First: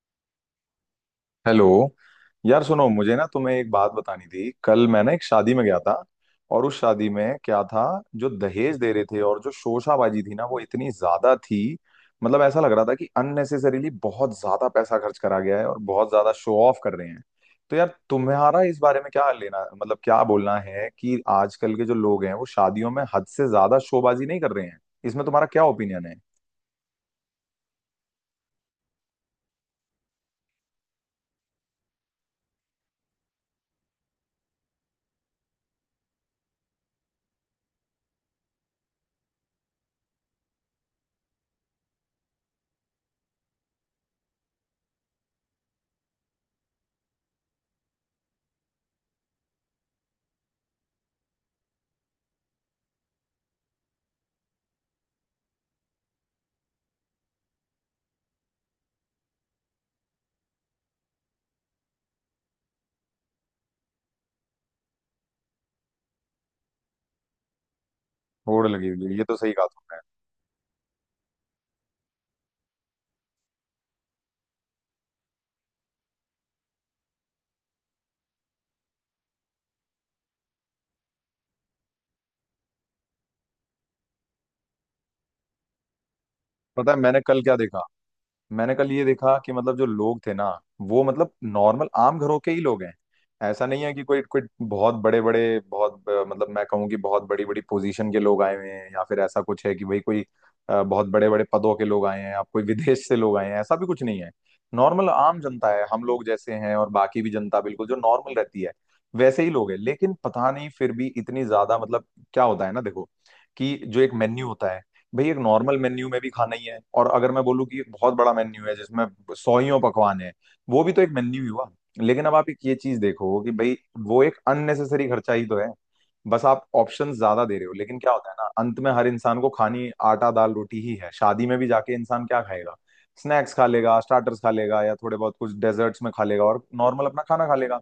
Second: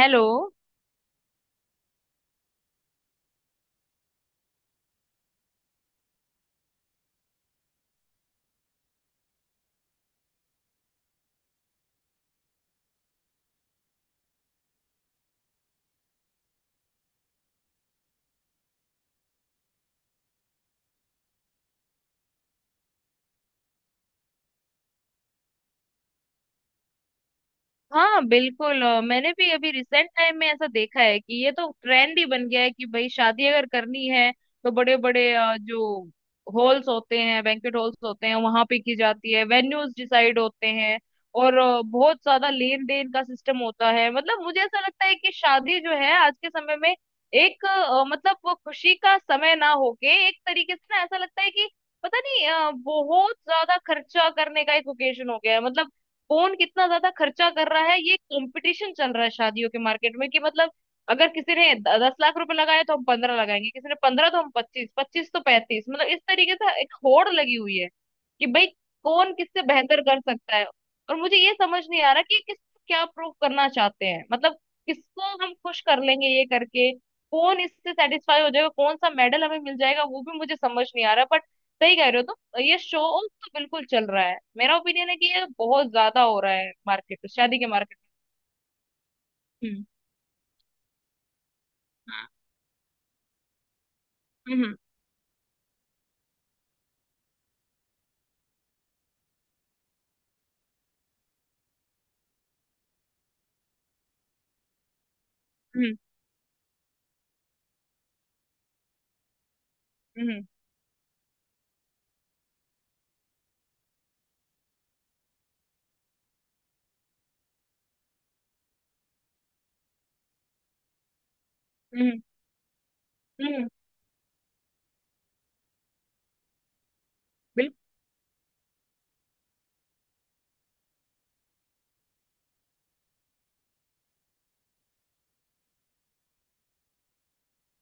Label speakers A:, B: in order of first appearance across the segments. A: Hello.
B: Hello. यार सुनो मुझे ना तुम्हें एक बात बतानी थी। कल मैं ना एक शादी में गया था और उस शादी में क्या था, जो दहेज दे रहे थे और जो शोशाबाजी थी ना वो इतनी ज्यादा थी। मतलब, ऐसा लग रहा था कि अननेसेसरीली बहुत ज्यादा पैसा खर्च करा गया है और बहुत ज्यादा शो ऑफ कर रहे हैं। तो यार तुम्हारा इस बारे में क्या लेना, मतलब, क्या बोलना है कि आजकल के जो लोग हैं वो शादियों में हद से ज्यादा शोबाजी नहीं कर रहे हैं। इसमें तुम्हारा क्या ओपिनियन है?
A: हाँ, बिल्कुल। मैंने भी अभी रिसेंट टाइम में ऐसा देखा है कि ये तो ट्रेंड ही बन गया है कि भाई शादी अगर करनी है तो बड़े बड़े जो हॉल्स होते हैं, बैंक्वेट हॉल्स होते हैं वहां पे की जाती है, वेन्यूज डिसाइड होते हैं। और बहुत ज्यादा लेन देन का सिस्टम होता है। मतलब मुझे ऐसा लगता है कि शादी जो है आज के समय में एक मतलब वो खुशी का समय ना होके एक तरीके से ना ऐसा लगता है कि पता नहीं, बहुत ज्यादा खर्चा करने का एक ओकेजन हो गया है। मतलब कौन कितना ज्यादा खर्चा कर रहा है, ये कंपटीशन चल रहा है शादियों के मार्केट में कि मतलब अगर किसी ने 10 लाख रुपए लगाए तो हम 15 लगाएंगे, किसी ने 15 तो हम 25, 25 तो 35, मतलब इस तरीके से एक होड़ लगी हुई है कि
B: होड़
A: भाई
B: लगी हुई है, ये
A: कौन
B: तो सही
A: किससे
B: कहा तुमने।
A: बेहतर कर सकता है। और मुझे ये समझ नहीं आ रहा कि किसको क्या प्रूव करना चाहते हैं। मतलब किसको हम खुश कर लेंगे ये करके? कौन इससे सेटिस्फाई हो जाएगा? कौन सा मेडल हमें मिल जाएगा, वो भी मुझे समझ नहीं आ रहा। बट सही कह रहे हो, ये शो ऑफ तो बिल्कुल चल रहा है। मेरा ओपिनियन है कि ये बहुत ज्यादा हो रहा है
B: पता है
A: मार्केट
B: मैंने
A: में,
B: कल क्या
A: शादी के
B: देखा?
A: मार्केट
B: मैंने कल ये देखा कि
A: में।
B: मतलब,
A: हम्म।
B: जो लोग थे ना वो मतलब, नॉर्मल आम घरों के ही लोग हैं। ऐसा नहीं है कि कोई कोई
A: हम्म।
B: बहुत बड़े बड़े बहुत मतलब मैं कहूँ कि बहुत बड़ी बड़ी पोजीशन के लोग आए हुए हैं या फिर ऐसा कुछ है कि भाई कोई बहुत बड़े बड़े पदों के लोग आए हैं या कोई विदेश से लोग आए हैं, ऐसा भी कुछ नहीं है। नॉर्मल आम जनता है,
A: हम्म।
B: हम लोग जैसे हैं, और बाकी भी जनता बिल्कुल जो नॉर्मल रहती है वैसे ही लोग हैं। लेकिन
A: हम्म।
B: पता नहीं फिर भी इतनी ज्यादा मतलब क्या होता है ना, देखो कि जो एक मेन्यू होता है, भाई एक नॉर्मल मेन्यू में भी खाना ही है, और अगर मैं बोलूँ कि एक बहुत बड़ा मेन्यू है जिसमें सौ ही पकवान है, वो भी तो एक मेन्यू ही हुआ।
A: हम्म।
B: लेकिन अब आप एक ये चीज देखो कि
A: हम्म।
B: भाई वो एक अननेसेसरी खर्चा ही तो है। बस आप ऑप्शन ज्यादा दे रहे हो।
A: बिल्कुल।
B: लेकिन क्या होता है ना, अंत में हर इंसान को खानी आटा दाल रोटी ही है। शादी में भी जाके इंसान क्या खाएगा, स्नैक्स खा लेगा, स्टार्टर्स खा लेगा, या थोड़े बहुत कुछ डेजर्ट्स में खा लेगा और नॉर्मल अपना खाना खा लेगा।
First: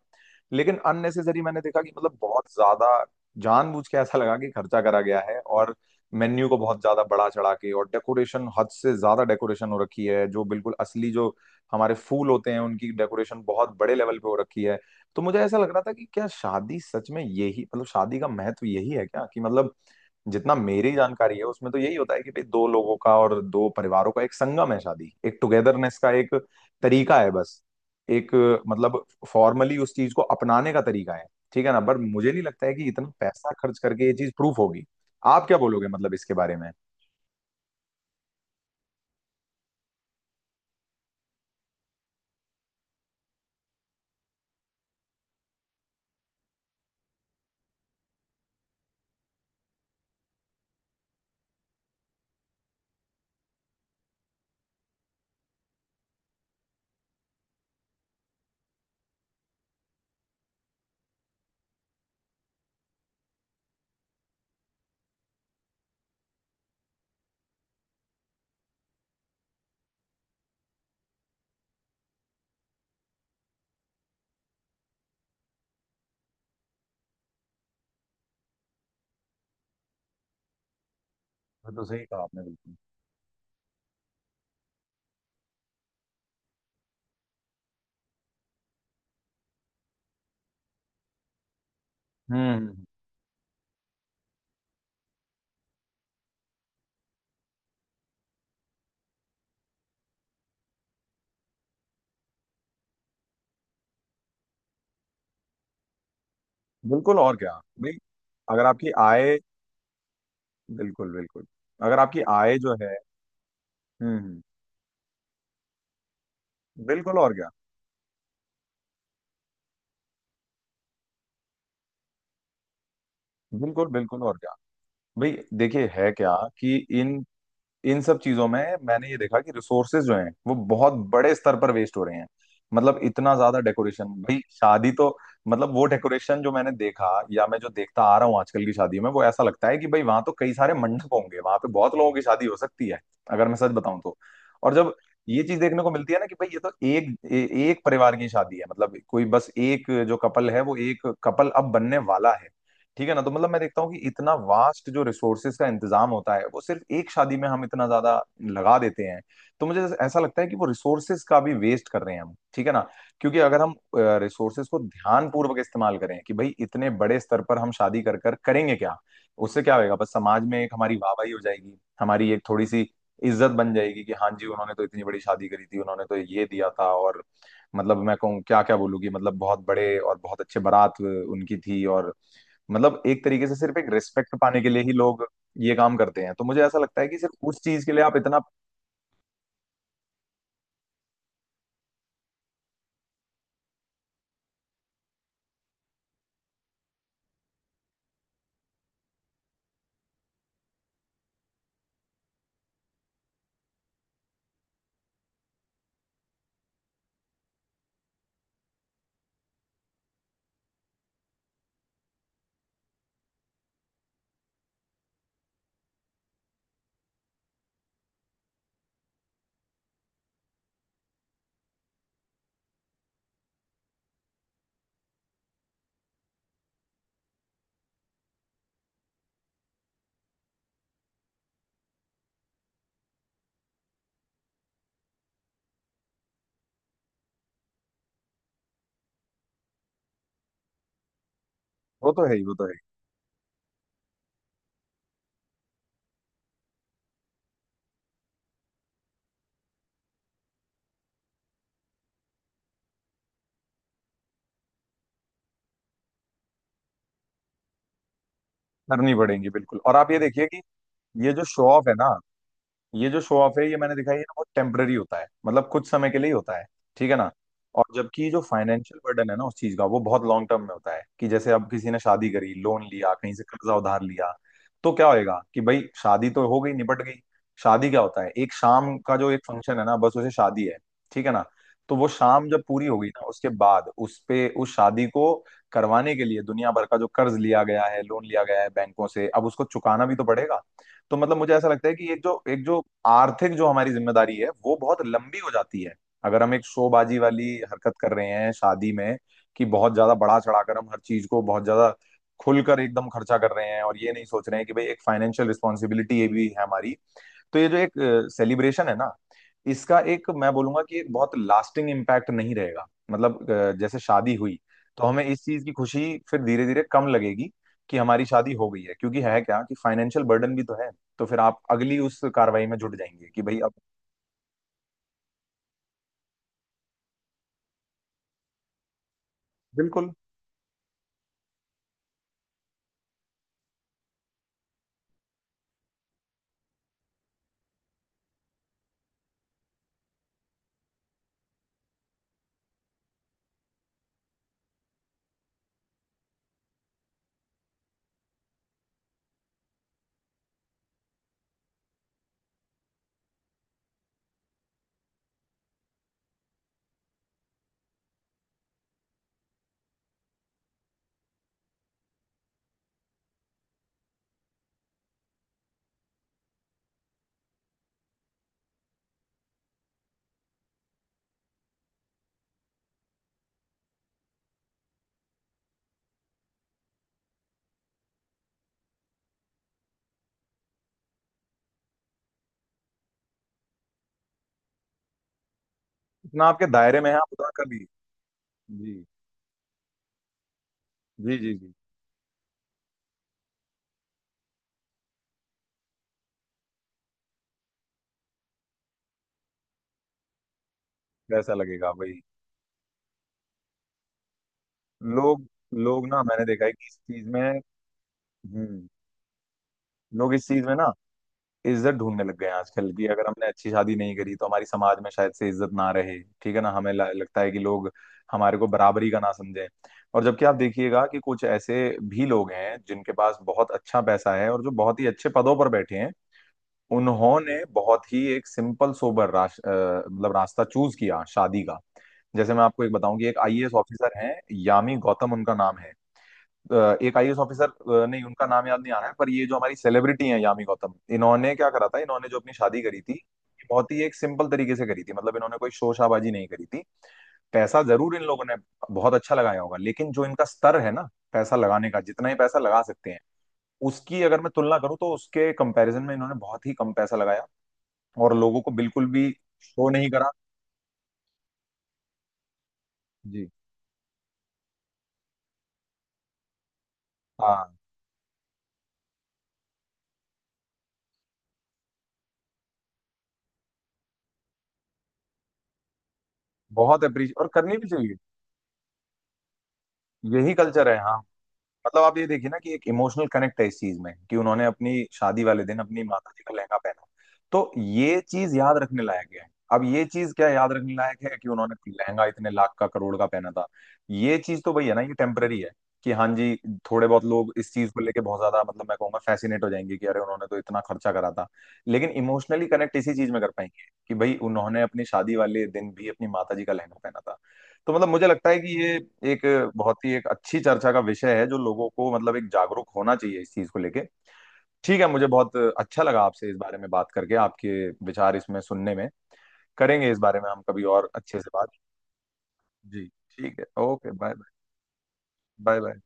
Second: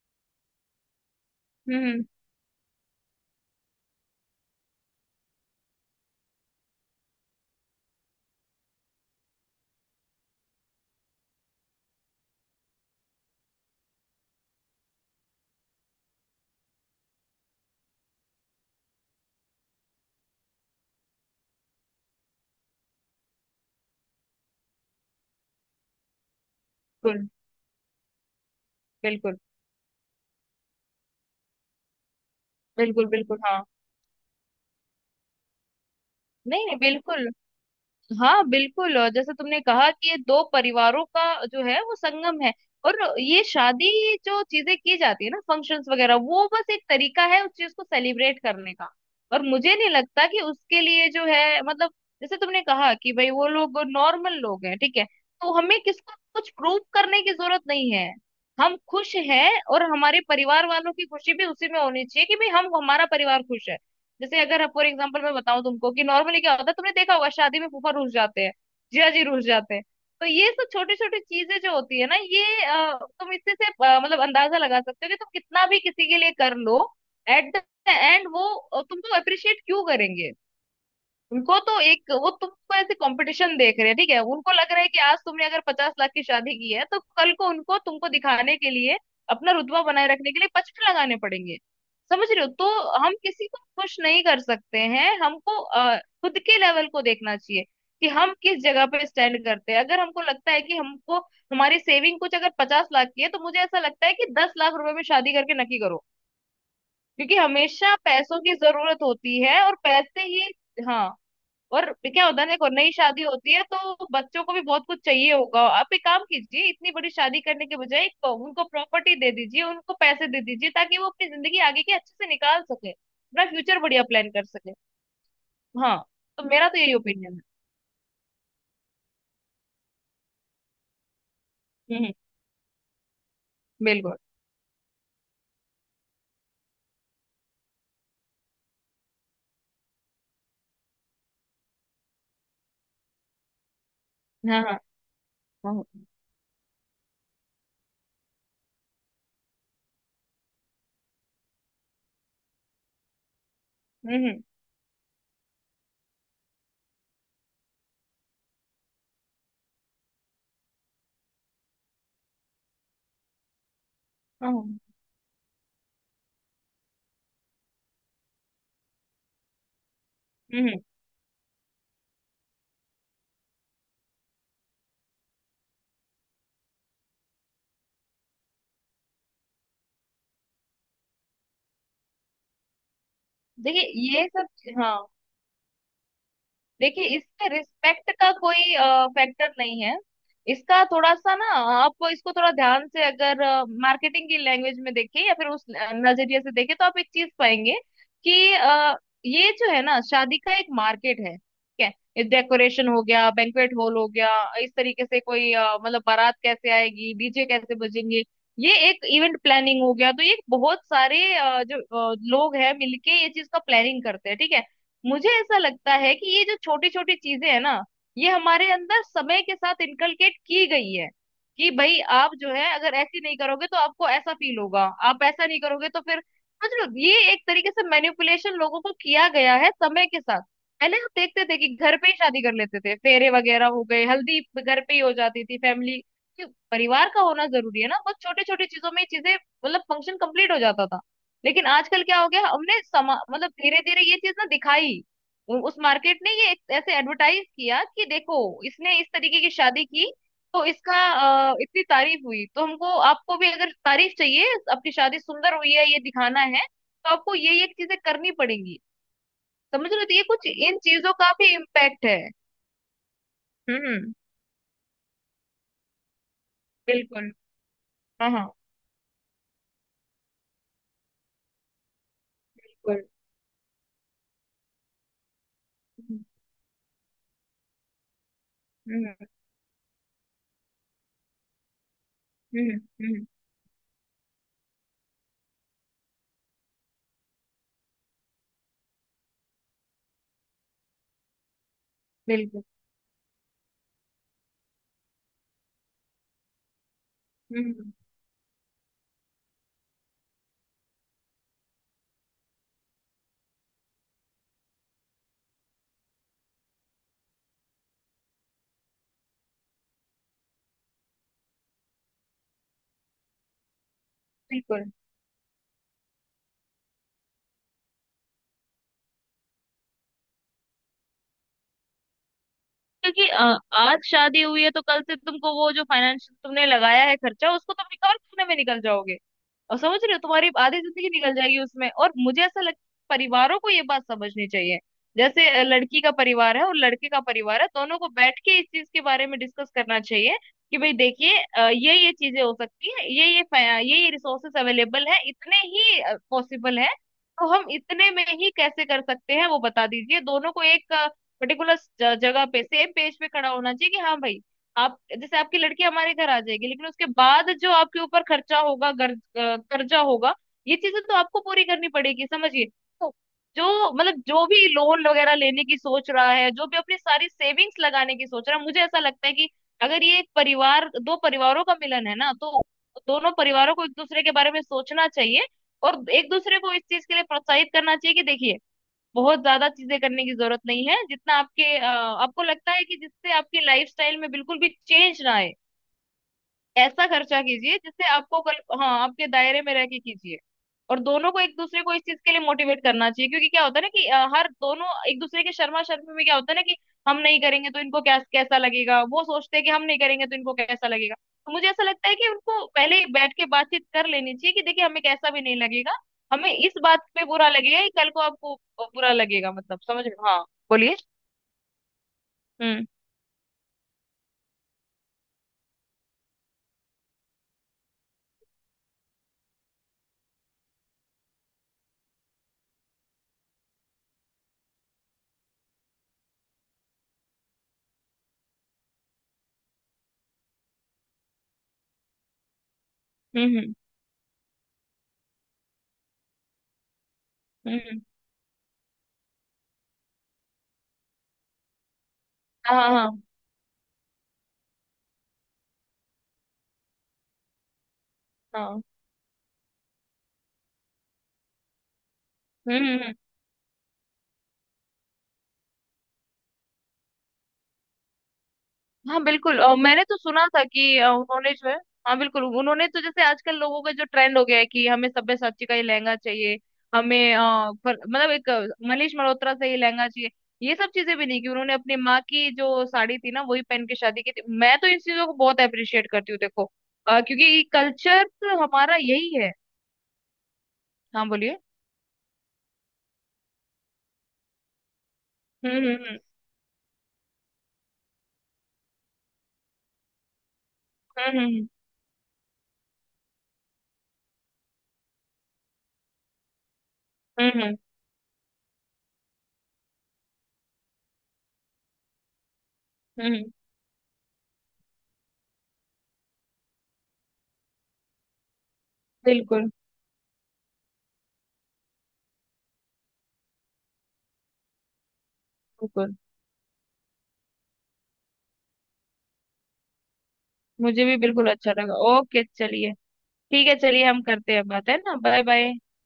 B: लेकिन अननेसेसरी मैंने देखा कि
A: बिल्कुल।
B: मतलब, बहुत ज्यादा जानबूझ के ऐसा लगा कि खर्चा करा गया है, और मेन्यू को बहुत ज्यादा बड़ा चढ़ा के, और डेकोरेशन हद से ज्यादा डेकोरेशन हो रखी है जो बिल्कुल असली जो हमारे फूल होते हैं उनकी डेकोरेशन बहुत बड़े लेवल पे हो रखी है। तो मुझे ऐसा लग रहा था कि क्या शादी सच में यही मतलब, शादी का महत्व यही है क्या कि मतलब, जितना मेरी जानकारी है उसमें तो यही होता है कि भाई दो लोगों का और दो परिवारों का एक संगम है शादी, एक टुगेदरनेस का एक तरीका है, बस एक मतलब
A: बिल्कुल।
B: फॉर्मली उस चीज को अपनाने का तरीका है। ठीक है ना, पर मुझे नहीं लगता है कि इतना
A: बिल्कुल। बिल्कुल।
B: पैसा
A: हाँ।
B: खर्च करके ये चीज प्रूफ होगी। आप क्या बोलोगे मतलब इसके बारे
A: नहीं,
B: में?
A: नहीं, बिल्कुल। हाँ, बिल्कुल। और जैसे तुमने कहा कि ये दो परिवारों का जो है वो संगम है, और ये शादी जो चीजें की जाती है ना, फंक्शंस वगैरह, वो बस एक तरीका है उस चीज को सेलिब्रेट करने का। और मुझे नहीं लगता कि उसके लिए जो है मतलब जैसे तुमने कहा कि भाई वो लोग नॉर्मल लोग हैं, ठीक है, तो हमें किसको कुछ प्रूव करने की जरूरत नहीं है। हम खुश हैं और हमारे परिवार वालों की खुशी भी उसी में होनी चाहिए कि भाई हम हमारा परिवार खुश है। जैसे अगर फॉर एग्जाम्पल मैं बताऊं तुमको कि नॉर्मली क्या होता है, तुमने देखा होगा शादी में फूफा रुस जाते हैं, जिया जी रुस जाते हैं, तो ये सब छोटी छोटी चीजें जो होती है ना, ये तुम इससे से मतलब अंदाजा लगा सकते हो कि तुम कितना भी किसी के लिए कर लो एट द एंड वो तुमको अप्रिशिएट क्यों करेंगे? उनको
B: वो
A: तो
B: तो सही
A: एक
B: कहा
A: वो
B: आपने,
A: तुमको
B: बिल्कुल।
A: ऐसे कंपटीशन देख रहे हैं, ठीक है, उनको लग रहा है कि आज तुमने अगर 50 लाख की शादी की है तो कल को उनको तुमको दिखाने के लिए अपना रुतबा बनाए रखने के लिए 55 लगाने पड़ेंगे। समझ रहे हो?
B: हम्म।
A: तो हम किसी को खुश नहीं कर सकते हैं, हमको खुद के लेवल को देखना चाहिए कि हम किस जगह पे स्टैंड करते हैं। अगर हमको लगता है कि हमको हमारी सेविंग कुछ अगर 50 लाख की है तो मुझे ऐसा लगता है कि 10 लाख रुपए में शादी करके नक्की करो,
B: बिल्कुल, और
A: क्योंकि
B: क्या।
A: हमेशा
B: भाई
A: पैसों की
B: अगर आपकी
A: जरूरत
B: आय,
A: होती है और पैसे ही।
B: बिल्कुल
A: हाँ।
B: बिल्कुल।
A: और
B: अगर आपकी
A: क्या होता है ना,
B: आय
A: देखो,
B: जो
A: नई
B: है,
A: शादी होती है तो
B: हम्म हम्म,
A: बच्चों को भी बहुत कुछ चाहिए होगा। आप एक काम कीजिए, इतनी बड़ी
B: बिल्कुल और
A: शादी
B: क्या।
A: करने के बजाय एक उनको प्रॉपर्टी दे दीजिए, उनको पैसे दे दीजिए ताकि वो अपनी जिंदगी आगे की अच्छे से निकाल सके, अपना फ्यूचर
B: बिल्कुल
A: बढ़िया
B: बिल्कुल
A: प्लान
B: और
A: कर
B: क्या।
A: सके।
B: भाई देखिए
A: हाँ,
B: है क्या
A: तो मेरा
B: कि
A: तो यही
B: इन
A: ओपिनियन है।
B: इन सब चीजों में मैंने ये देखा कि रिसोर्सेज जो हैं वो बहुत बड़े स्तर पर वेस्ट
A: हम्म।
B: हो रहे हैं। मतलब, इतना ज्यादा डेकोरेशन,
A: बिल्कुल।
B: भाई शादी तो मतलब, वो डेकोरेशन जो मैंने देखा या मैं जो देखता आ रहा हूँ आजकल की शादी में, वो ऐसा लगता है कि भाई वहां तो कई सारे मंडप होंगे, वहां पे बहुत लोगों की शादी हो सकती है अगर मैं सच बताऊं तो।
A: हाँ। हाँ।
B: और जब ये चीज देखने
A: हाँ,
B: को मिलती है ना कि भाई ये तो एक एक परिवार की शादी है। मतलब, कोई बस एक जो कपल है वो एक कपल अब बनने वाला है। ठीक है ना, तो मतलब मैं देखता हूँ कि
A: हम्म।
B: इतना
A: हम्म।
B: वास्ट जो रिसोर्सेज का इंतजाम होता है वो सिर्फ एक शादी में हम इतना ज्यादा लगा देते हैं। तो मुझे ऐसा लगता है कि वो रिसोर्सेज का भी वेस्ट कर रहे हैं हम। ठीक है ना, क्योंकि अगर हम
A: हाँ,
B: रिसोर्सेज को
A: हम्म।
B: ध्यान पूर्वक इस्तेमाल करें कि भाई इतने बड़े स्तर पर हम शादी कर कर करेंगे क्या, उससे क्या होएगा, बस समाज में एक
A: हम्म।
B: हमारी वाहवाही हो जाएगी, हमारी एक थोड़ी सी इज्जत बन जाएगी कि हाँ जी उन्होंने तो इतनी बड़ी शादी करी थी, उन्होंने तो ये दिया था, और मतलब, मैं कहूँ क्या क्या बोलूँ कि मतलब, बहुत बड़े और बहुत अच्छे बारात उनकी थी, और मतलब, एक तरीके से सिर्फ एक
A: देखिए ये
B: रिस्पेक्ट पाने के
A: सब,
B: लिए ही
A: हाँ।
B: लोग ये काम करते हैं। तो मुझे ऐसा लगता
A: देखिए
B: है कि सिर्फ
A: इसमें
B: उस चीज के लिए
A: रिस्पेक्ट
B: आप
A: का
B: इतना,
A: कोई फैक्टर नहीं है। इसका थोड़ा सा ना आप इसको थोड़ा ध्यान से अगर मार्केटिंग की लैंग्वेज में देखें या फिर उस नजरिए से देखें तो आप एक चीज पाएंगे कि ये जो है ना शादी का एक मार्केट है, ठीक है, डेकोरेशन हो गया, बैंक्वेट हॉल हो गया, इस तरीके से कोई मतलब बारात कैसे आएगी, डीजे कैसे बजेंगे, ये एक इवेंट प्लानिंग हो गया। तो ये बहुत सारे जो लोग हैं मिलके ये चीज का प्लानिंग करते हैं, ठीक है। मुझे ऐसा लगता है कि ये जो छोटी छोटी चीजें है ना, ये हमारे अंदर समय के साथ इनकलकेट की गई है कि भाई आप जो है अगर ऐसी नहीं करोगे तो आपको ऐसा फील होगा, आप ऐसा नहीं करोगे तो फिर, समझ लो ये एक तरीके से मैनिपुलेशन लोगों को किया गया है समय के साथ। पहले हम देखते थे कि घर पे ही शादी कर लेते थे, फेरे वगैरह हो गए, हल्दी घर पे ही हो जाती थी, फैमिली परिवार का होना जरूरी है ना, बहुत छोटे छोटे चीजों में ये चीजें, मतलब फंक्शन कंप्लीट हो जाता था। लेकिन आजकल
B: वो
A: क्या
B: तो
A: हो
B: है ही
A: गया,
B: वो तो है ही
A: हमने समा मतलब धीरे धीरे ये चीज ना दिखाई, उस मार्केट ने ये एक ऐसे एडवर्टाइज किया कि देखो इसने इस तरीके की शादी की तो इसका इतनी तारीफ हुई, तो हमको आपको भी अगर तारीफ चाहिए, आपकी शादी सुंदर हुई है ये दिखाना है तो आपको ये चीजें करनी पड़ेंगी।
B: करनी पड़ेगी बिल्कुल।
A: समझ
B: और
A: रहे हो?
B: आप
A: तो
B: ये
A: ये कुछ
B: देखिए कि
A: इन चीजों का
B: ये जो
A: भी
B: शो ऑफ है
A: इम्पैक्ट
B: ना,
A: है।
B: ये जो शो ऑफ है ये
A: हम्म।
B: मैंने दिखाई है ना, वो टेम्पररी होता है, मतलब, कुछ समय के लिए ही होता है। ठीक है ना,
A: बिल्कुल।
B: और जबकि
A: हाँ।
B: जो
A: हाँ,
B: फाइनेंशियल बर्डन है ना उस चीज का, वो बहुत लॉन्ग टर्म में होता है। कि जैसे अब किसी ने शादी करी, लोन
A: बिल्कुल।
B: लिया, कहीं से कर्जा उधार लिया, तो क्या होएगा कि भाई शादी तो हो गई निपट गई, शादी क्या होता है, एक शाम
A: हम्म।
B: का
A: हम्म।
B: जो एक फंक्शन है ना, बस उसे शादी है। ठीक है ना, तो वो शाम जब
A: हम्म।
B: पूरी हो गई ना,
A: हम्म,
B: उसके बाद उस पे उस शादी को करवाने के लिए दुनिया भर का जो कर्ज लिया गया है, लोन लिया गया है बैंकों से, अब उसको चुकाना भी तो पड़ेगा। तो मतलब, मुझे ऐसा लगता है कि एक जो
A: बिल्कुल।
B: एक जो आर्थिक जो हमारी जिम्मेदारी है वो बहुत लंबी हो जाती है, अगर हम एक शोबाजी वाली
A: हम्म।
B: हरकत कर रहे हैं शादी में। कि बहुत ज्यादा बढ़ा चढ़ाकर हम हर चीज को बहुत ज्यादा खुलकर एकदम खर्चा कर रहे हैं, और ये नहीं सोच रहे हैं कि भाई एक फाइनेंशियल रिस्पॉन्सिबिलिटी ये भी है हमारी। तो ये जो एक सेलिब्रेशन है ना, इसका एक मैं बोलूंगा कि एक बहुत लास्टिंग इम्पैक्ट नहीं रहेगा। जैसे शादी हुई,
A: बिल्कुल।
B: तो हमें इस चीज की खुशी फिर धीरे धीरे कम लगेगी कि हमारी शादी हो गई है, क्योंकि है क्या कि फाइनेंशियल बर्डन भी तो है। तो फिर आप अगली उस कार्रवाई में जुट
A: क्योंकि
B: जाएंगे कि भाई अब
A: आज शादी हुई है तो कल से तुमको वो जो फाइनेंस तुमने लगाया है खर्चा, उसको तुम रिकवर करने में निकल जाओगे। और समझ
B: बिल्कुल
A: रहे हो, तुम्हारी आधी जिंदगी निकल जाएगी उसमें। और मुझे ऐसा लगता है परिवारों को ये बात समझनी चाहिए। जैसे लड़की का परिवार है और लड़के का परिवार है, दोनों को बैठ के इस चीज के बारे में डिस्कस करना चाहिए कि भाई देखिए, ये चीजें हो सकती है, ये रिसोर्सेस अवेलेबल है, इतने ही पॉसिबल है। तो हम इतने में ही कैसे कर सकते हैं, वो बता दीजिए। दोनों को एक पर्टिकुलर जगह पे सेम पेज पे खड़ा होना चाहिए कि हाँ भाई, आप जैसे आपकी लड़की हमारे घर आ जाएगी लेकिन उसके बाद जो आपके ऊपर खर्चा होगा, कर्जा होगा, ये चीजें तो आपको पूरी करनी पड़ेगी, समझिए। तो जो मतलब जो भी लोन वगैरह लेने की सोच रहा है, जो भी अपनी सारी सेविंग्स लगाने की सोच रहा है, मुझे ऐसा लगता है कि अगर ये एक परिवार दो परिवारों का मिलन है ना, तो दोनों परिवारों को एक दूसरे के बारे में सोचना चाहिए और एक दूसरे को इस चीज के लिए प्रोत्साहित करना चाहिए कि देखिए बहुत ज्यादा चीजें करने की जरूरत नहीं है, जितना आपके आपको लगता है कि जिससे आपकी लाइफस्टाइल में बिल्कुल भी चेंज ना आए,
B: इतना आपके दायरे
A: ऐसा
B: में है आप
A: खर्चा
B: उतना कर
A: कीजिए
B: लीजिए।
A: जिससे आपको कल, हाँ,
B: जी
A: आपके दायरे में रह के कीजिए। और दोनों
B: जी
A: को
B: जी
A: एक
B: जी
A: दूसरे को इस चीज के लिए मोटिवेट करना चाहिए, क्योंकि क्या होता है ना कि हर दोनों एक दूसरे के शर्मा शर्मी में क्या होता है ना कि हम नहीं करेंगे तो इनको क्या कैसा लगेगा, वो सोचते हैं कि हम नहीं करेंगे तो इनको कैसा लगेगा। तो
B: वैसा
A: मुझे ऐसा
B: लगेगा
A: लगता है
B: भाई।
A: कि उनको पहले ही बैठ के बातचीत कर लेनी चाहिए कि देखिए हमें कैसा भी
B: लोग
A: नहीं लगेगा,
B: लोग ना मैंने
A: हमें
B: देखा है
A: इस
B: कि इस
A: बात पे
B: चीज
A: बुरा
B: में,
A: लगेगा कि कल को आपको
B: हम्म,
A: बुरा लगेगा, मतलब समझ रहे हो?
B: लोग
A: हाँ,
B: इस चीज में ना
A: बोलिए।
B: इज्जत ढूंढने लग गए हैं
A: हम्म।
B: आजकल। कि अगर हमने अच्छी शादी नहीं करी तो हमारी समाज में शायद से इज्जत ना रहे। ठीक है ना, हमें लगता है कि लोग हमारे को बराबरी का ना समझें। और जबकि आप देखिएगा कि कुछ ऐसे भी लोग हैं जिनके पास बहुत अच्छा पैसा है और जो बहुत ही अच्छे पदों पर बैठे हैं, उन्होंने बहुत ही एक सिंपल सोबर मतलब रास्ता चूज किया शादी का। जैसे मैं आपको एक बताऊं कि एक आईएएस
A: हम्म।
B: ऑफिसर हैं, यामी गौतम उनका नाम है। एक आईएएस ऑफिसर,
A: हम्म। हम्म।
B: नहीं उनका नाम याद नहीं आ रहा है, पर ये जो हमारी सेलिब्रिटी हैं यामी गौतम, इन्होंने क्या करा था, इन्होंने जो अपनी शादी
A: हाँ।
B: करी थी
A: हाँ।
B: ये बहुत ही एक सिंपल तरीके से करी थी। मतलब, इन्होंने कोई शोरशाबाजी नहीं करी थी, पैसा जरूर इन लोगों ने
A: हाँ। हम्म।
B: बहुत अच्छा लगाया होगा, लेकिन जो इनका स्तर है ना पैसा लगाने का, जितना ही पैसा लगा
A: हम्म।
B: सकते
A: हम्म।
B: हैं उसकी अगर मैं तुलना करूं, तो उसके कंपैरिजन में इन्होंने बहुत ही कम पैसा लगाया और लोगों को बिल्कुल
A: हाँ,
B: भी
A: बिल्कुल। और
B: शो
A: मैंने
B: नहीं
A: तो
B: करा।
A: सुना था कि उन्होंने जो है, हाँ, बिल्कुल। उन्होंने तो जैसे
B: जी।
A: आजकल लोगों का जो ट्रेंड हो गया है कि हमें सब्यसाची का ही लहंगा चाहिए, हमें
B: हाँ,
A: पर, मतलब एक मनीष मल्होत्रा से ही लहंगा चाहिए, ये सब चीजें भी नहीं। कि उन्होंने अपनी माँ की जो साड़ी थी ना वही पहन के शादी की थी। मैं तो इन चीजों को बहुत अप्रिशिएट करती हूँ, देखो,
B: बहुत अप्रिशिएट, और
A: क्योंकि
B: करनी भी चाहिए।
A: कल्चर हमारा यही है।
B: यही कल्चर है, हाँ।
A: हाँ, बोलिए।
B: मतलब, आप ये देखिए ना कि एक इमोशनल कनेक्ट है इस चीज में कि उन्होंने अपनी शादी वाले दिन
A: हम्म।
B: अपनी
A: हम्म।
B: माता जी का लहंगा पहना, तो ये चीज याद रखने लायक है। अब ये चीज क्या याद रखने लायक है
A: हम्म।
B: कि
A: हम्म।
B: उन्होंने लहंगा इतने लाख का करोड़ का पहना था। ये चीज तो वही है ना, ये टेम्पररी है। कि हाँ जी, थोड़े बहुत
A: हम्म।
B: लोग इस
A: हम्म।
B: चीज को लेके बहुत ज्यादा मतलब, मैं कहूंगा फैसिनेट हो जाएंगे कि अरे उन्होंने तो इतना खर्चा करा था, लेकिन इमोशनली कनेक्ट इसी
A: हम्म।
B: चीज में कर
A: हम्म।
B: पाएंगे कि भाई उन्होंने अपनी शादी वाले दिन भी अपनी माता जी का लहंगा पहना था। तो मतलब, मुझे लगता है कि ये एक
A: बिल्कुल।
B: बहुत ही एक अच्छी चर्चा का विषय है, जो लोगों को मतलब, एक जागरूक होना चाहिए इस चीज को लेके। ठीक है, मुझे बहुत अच्छा
A: बिल्कुल,
B: लगा आपसे इस बारे में बात करके, आपके विचार इसमें सुनने में। करेंगे इस बारे में हम कभी
A: मुझे
B: और
A: भी
B: अच्छे से
A: बिल्कुल
B: बात।
A: अच्छा लगा। ओके, चलिए।
B: जी ठीक है,
A: ठीक है, चलिए
B: ओके,
A: हम
B: बाय बाय।
A: करते हैं बात, है ना। Bye bye.
B: Bye bye.